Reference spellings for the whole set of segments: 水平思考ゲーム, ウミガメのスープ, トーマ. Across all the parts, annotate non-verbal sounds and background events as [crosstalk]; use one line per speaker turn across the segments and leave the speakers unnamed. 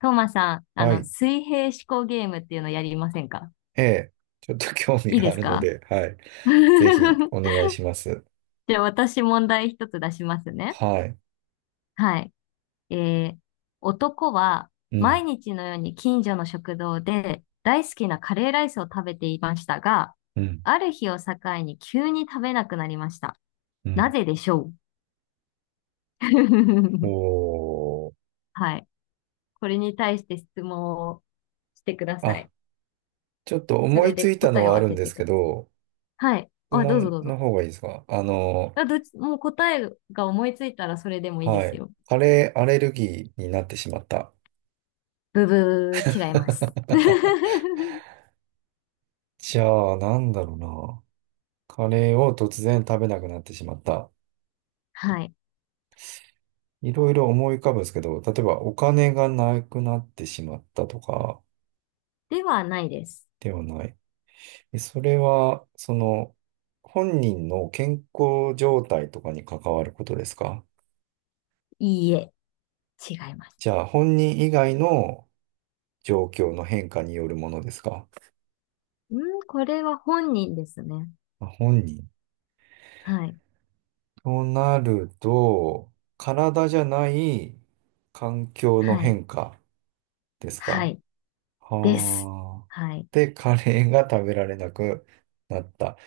トーマさん、
はい。
水平思考ゲームっていうのやりませんか？
ええ。[laughs] ちょっと興味
いい
が
で
あ
す
るの
か？
で、はい。
[laughs] じ
ぜひお願いします。
ゃあ私問題一つ出しますね。
はい。
はい。えー、男は
うん、
毎日のように近所の食堂で大好きなカレーライスを食べていましたが、
うん、
ある日を境に急に食べなくなりました。
う
な
ん。
ぜでしょう？ [laughs]
おー。
はい。これに対して質問をしてくださ
あ、
い。
ちょっと
そ
思い
れ
つ
で
いた
答
の
えを
はあ
当
るん
て
で
て
す
く
け
だ
ど、
さい。はい。
質
あ、どうぞ
問
どう
の
ぞ。
方がいいですか？
あ、どっち、もう答えが思いついたらそれでもいいで
は
す
い。
よ。
カレーアレルギーになってしまった。
ブブー、違います。
[laughs]
[laughs]
じゃあ、なんだろうな。カレーを突然食べなくなってしまった。
はい。
いろいろ思い浮かぶんですけど、例えばお金がなくなってしまったとか
ではないです。
ではない。で、それは、本人の健康状態とかに関わることですか？
いいえ、違います。
じゃあ、本人以外の状況の変化によるものですか？
うん、これは本人ですね。
あ、本人。
はい。
となると、体じゃない環境の
はい。
変化です
は
か？
い。です。
はあ。
はい。
で、カレーが食べられなくなった。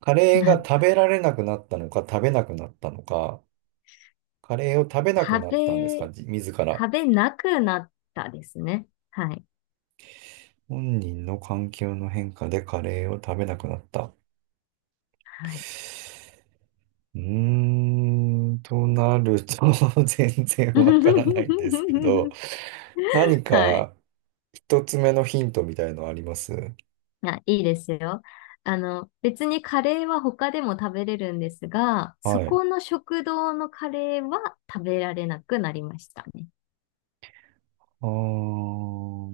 カレーが食
な、
べられなくなったのか、食べなくなったのか、カレーを食べなく
食
なったんです
べ、
か、自ら。
食べなくなったですね。はい。
本人の環境の変化でカレーを食べなくなった。
はい。
うーん、となると [laughs] 全然わからないんですけど、
[laughs]
何
はい。
か一つ目のヒントみたいのあります？
あ、いいですよ。別にカレーは他でも食べれるんですが、そ
はい。
この食堂のカレーは食べられなくなりましたね。だ
あー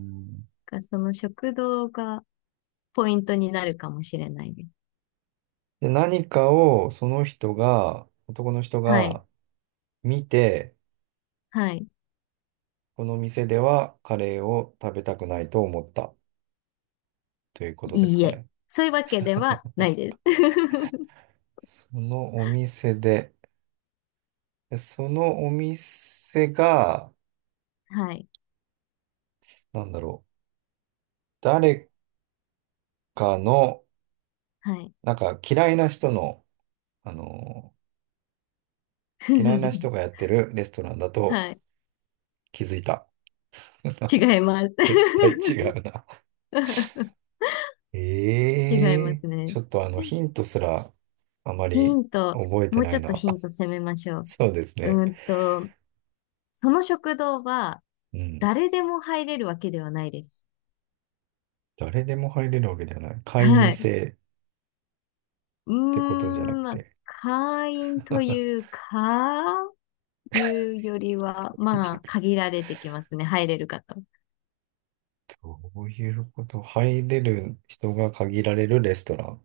からその食堂がポイントになるかもしれないです。
で、何かをその人が、男の人
はい。
が見て、
はい。
この店ではカレーを食べたくないと思ったということです
いい
か
え。
ね。
そういうわけではないです。[laughs]
そのお店で、でそのお店が、
はい。
なんだろう、誰かの、
はい。
なんかあの嫌いな人がや
[laughs]
ってるレストランだと
はい。
気づいた。
違います。
絶対違うな。
[laughs]
[laughs] え
違いま
え、
すね。
ちょっとヒントすらあま
ヒ
り
ント。
覚えて
もう
な
ちょ
い
っと
な。
ヒント攻めましょ
[laughs]
う。
そうですね。
うーんと、その食堂は
うん。
誰でも入れるわけではないです。
誰でも入れるわけではない。会
は
員
い。
制ってことじゃなく
まあ、
て。
会員という
[laughs]
か、いうよりは、まあ、限られてきますね。入れる方。
どういうこと？入れる人が限られるレストラン。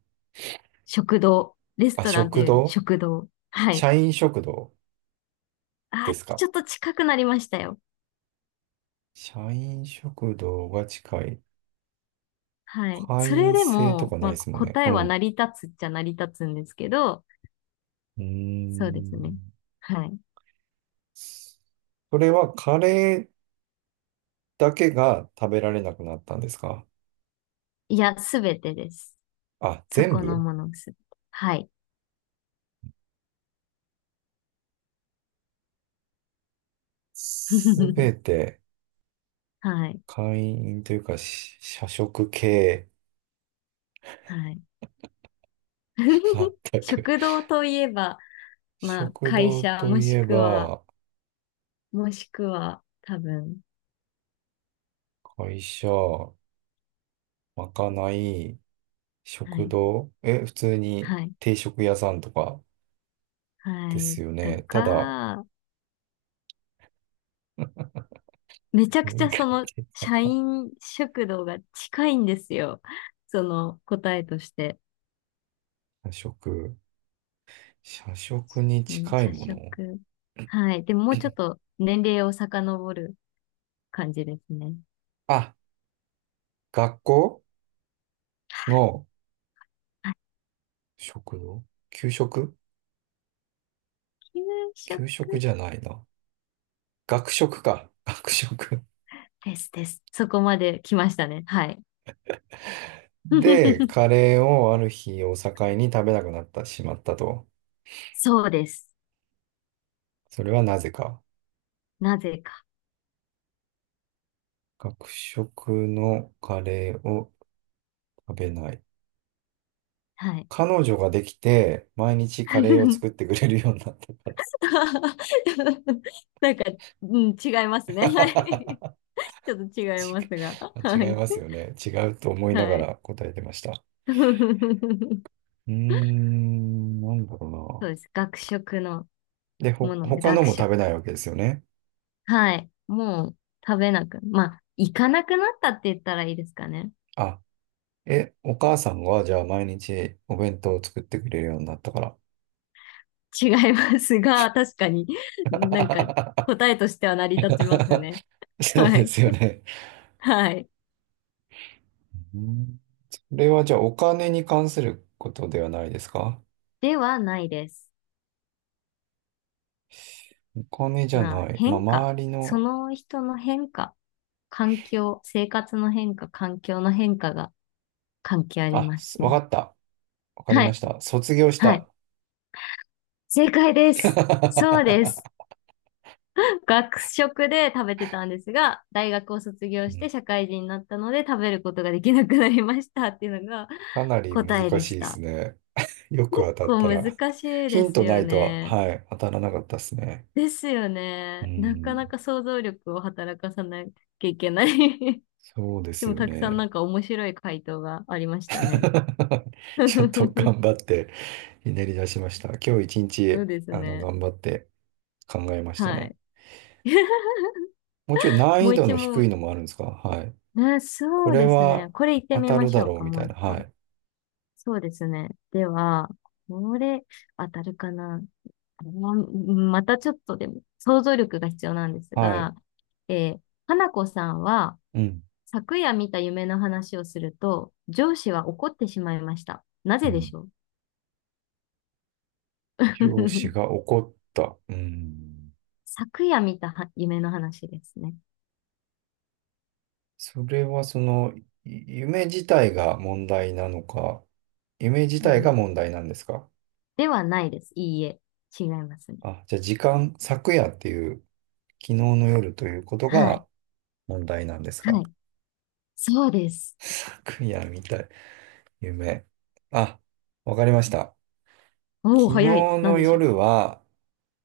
食堂。レス
あ、
トランとい
食
うより
堂、
食堂。はい。
社員食堂で
あ、
すか？
ちょっと近くなりましたよ。
社員食堂が近い。
はい。
会
それ
員
で
制と
も、
かな
ま
いで
あ、
すもんね。
答
う
えは成
ん。
り立つっちゃ成り立つんですけど、
うー
そうですね。
ん。
はい。
それはカレーだけが食べられなくなったんですか？
いや、すべてです。
あ、
そ
全
この
部、
ものすべて。はい。
すべ
[laughs]
て、
はい。
会員というか、社食系。
はい。
[laughs]
[laughs]
全く。
食堂といえば、まあ、
食
会
堂
社、
と
も
い
し
え
くは、
ば、
もしくは、多分、
会社、まかない、
は
食
い。
堂、普通に
はい。
定食屋さんとか
は
で
い。
すよ
と
ね。ただ、
か、
[laughs]
めちゃくち
苦
ゃ
手
社
だ
員食堂が近いんですよ。その答えとして。
な。[laughs] 社食。社食に
うん、
近い
社
もの
食。はい。でももうちょっ
[clears throat]
と年齢を遡る感じですね。
あ、学校の
あ、
食堂、給食。
給食
給食じゃないな。学食か。学食。
ですです。そこまで来ましたね。はい。
で、
[laughs]
カレーをある日を境に食べなくなってしまったと。
そうです。
それはなぜか。
なぜか。
学食のカレーを食べない。
はい。
彼女ができて、毎日カレーを
[laughs]
作ってくれるようになった。
なんか、うん、違いますね。[laughs] は
[laughs]
い。ちょっと違い
ち、
ます
[laughs]
が。
違
は
い
い。
ますよね。違うと思いなが
はい。
ら答えてました。
[laughs]
うーん、なんだ
そう
ろ
です。学食の
うな。で、
もので、
他の
学
も
食。
食べないわけですよね。
はい。もう食べなく、まあ、行かなくなったって言ったらいいですかね。
あ、お母さんはじゃあ毎日お弁当を作ってくれるようになったから。
違いますが、確かになんか
[laughs]
答えとしては成り立ちますね。
そう
は
で
い。
すよね。
はい。
うん、それはじゃあお金に関することではないですか？
ではないです。
お金じゃ
まあ、
ない。まあ、
変化。
周り
そ
の、
の人の変化。環境、生活の変化、環境の変化が関係あり
あ、
ま
す
すね。
わかった。わかり
は
ま
い。
した。卒業し
はい。
た。
正解です。そうです。
[laughs]
学食で食べてたんですが、大学を卒業して社会人になったので食べることができなくなりましたっていうのが
かなり難
答えで
しい
し
です
た。
ね。[laughs] よく
結
当たった
構
ら。
難しい
ヒ
で
ン
す
トな
よ
いとは、
ね。
はい、当たらなかったですね。
ですよ
う
ね。なか
ん。
なか想像力を働かさなきゃいけない。 [laughs]
そうで
で
す
も
よ
たくさんな
ね。
んか面白い回答がありましたね。
[laughs]
[laughs] そ
ちょっと頑張って、ひねり出しました。今日一
う
日、
ですね。
頑張って考えました
は
ね。
い。[laughs]
もうちょい難
も
易
う
度
一
の低い
問。
のもあるんですか？はい。
ね、
こ
そう
れ
ですね。
は
これ言って
当
み
た
ま
る
し
だ
ょう
ろう
か、
み
も
た
う
い
一
な。は
個。
い。
そうですね。では、これ、当たるかな。あまたちょっとでも、想像力が必要なんです
はい。
が、えー、花子さんは、
うん。
昨夜見た夢の話をすると、上司は怒ってしまいました。な
う
ぜでし
ん。
ょう？
上司
[laughs]
が怒った。うん。
昨夜見たは夢の話ですね。
それは夢自体が問題なのか、夢自
は
体が
い。
問題なんですか？
ではないです。いいえ。違いますね。
あ、じゃあ時間、昨夜っていう、昨日の夜ということ
は
が
い。
問題なんです
は
か？
い。そうです。
[laughs] 昨夜みたい、夢。あ、わかりました。
おお、
昨日
早い。なん
の
でしょう
夜
か？
は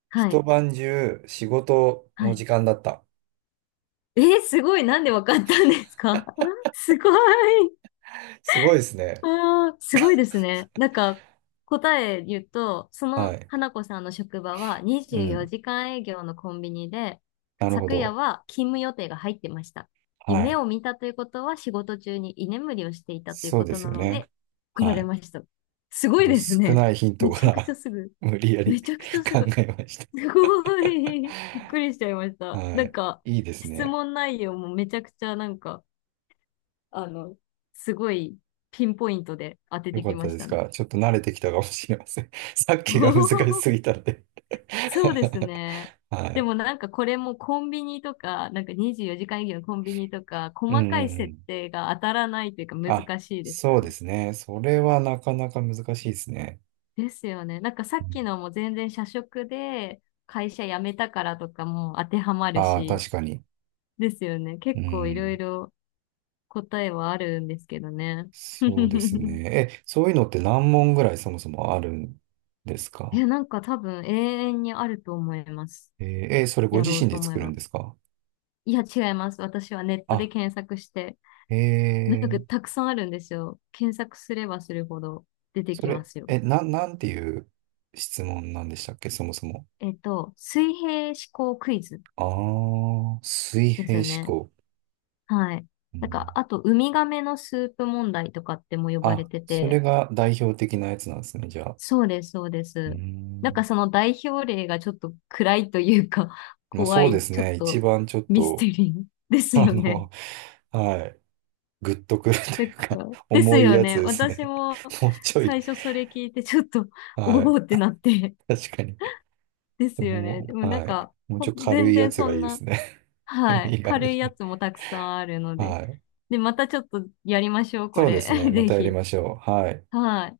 は
一
い。
晩中仕事
は
の
い。
時間だった。
すごい。なんでわかったんですか？ [laughs] すごい。
すごいですね。
あー、すごいですね。なんか、答え言うと、そ
は
の
い。
花子さんの職場は
う
24
ん。
時間営業のコンビニで、
なるほ
昨夜
ど。
は勤務予定が入ってました。
は
夢
い。
を見たということは仕事中に居眠りをしていたという
そう
こ
で
と
す
な
よ
の
ね。
で、来ら
は
れ
い。
ました。す
ち
ご
ょっ
い
と
です
少
ね。
ないヒント
め
か
ちゃくちゃ
ら
すぐ。
[laughs] 無理や
め
り
ちゃくちゃ
[laughs]
す
考
ぐ。
えました。
すごい。びっくりしちゃいました。
は
なん
い。
か、
いいです
質
ね。
問内容もめちゃくちゃなんか、あの、すごいピンポイントで当て
よ
て
か
き
った
まし
です
たね。
か。ちょっと慣れてきたかもしれません。[laughs] さっ
[laughs] お
きが難しす
ー、
ぎたんで
そうですね。
[laughs] は
で
い。
もなんかこれもコンビニとか、なんか24時間営業のコンビニとか、
うんう
細かい
んう
設
ん。
定が当たらないというか
あ、
難しいです
そ
よ
うで
ね。
すね。それはなかなか難しいですね。
ですよね。なんかさっきのも全然社食で会社辞めたからとかも当てはまる
ああー、
し、
確かに。
ですよね。
う
結構いろい
ん。
ろ答えはあるんですけどね。
そうです
[laughs]
ね。え、そういうのって何問ぐらいそもそもあるんです
え、
か？
なんか多分永遠にあると思います。
えーそれご
やろ
自
う
身
と
で
思え
作るん
ば。
ですか？
いや、違います。私はネットで
あ、
検索して、なんかた
え
くさんあるんですよ。検索すればするほど出て
そ
きま
れ、
すよ。
なんていう質問なんでしたっけ、そもそも。
水平思考クイズ
ああ、水
で
平
す
思
ね。
考。
はい。
う
なんか、
ん、
あと、ウミガメのスープ問題とかっても呼ばれ
あ、
て
それ
て、
が代表的なやつなんですね、じゃあ。
そうです、そうで
う
す。なんか
ん。
その代表例がちょっと暗いというか、[laughs]
まあ
怖
そうで
い、
す
ちょっ
ね、一
と
番ちょっ
ミステ
と、
リー [laughs] です
あ
よね。
の、はい、グッとくると
なん
い
か、
うか、
です
重い
よ
やつ
ね。
です
私
ね。
も
[laughs] もうちょい、
最初それ聞いてちょっと、[laughs] お
はい、
おってなって
確かに。
[laughs]、ですよね。
も
でも
う、
なん
はい、
か、
もうちょい軽
全
いや
然
つ
そ
がい
ん
いで
な、
すね。[laughs]
はい、
右側
軽い
じ
や
ゃ
つもたくさんあるの
ない。
で。
はい。
で、またちょっとやりましょう、こ
そうで
れ。
すね、
[laughs]
ま
ぜ
たやり
ひ。
ましょう。はい。
はい。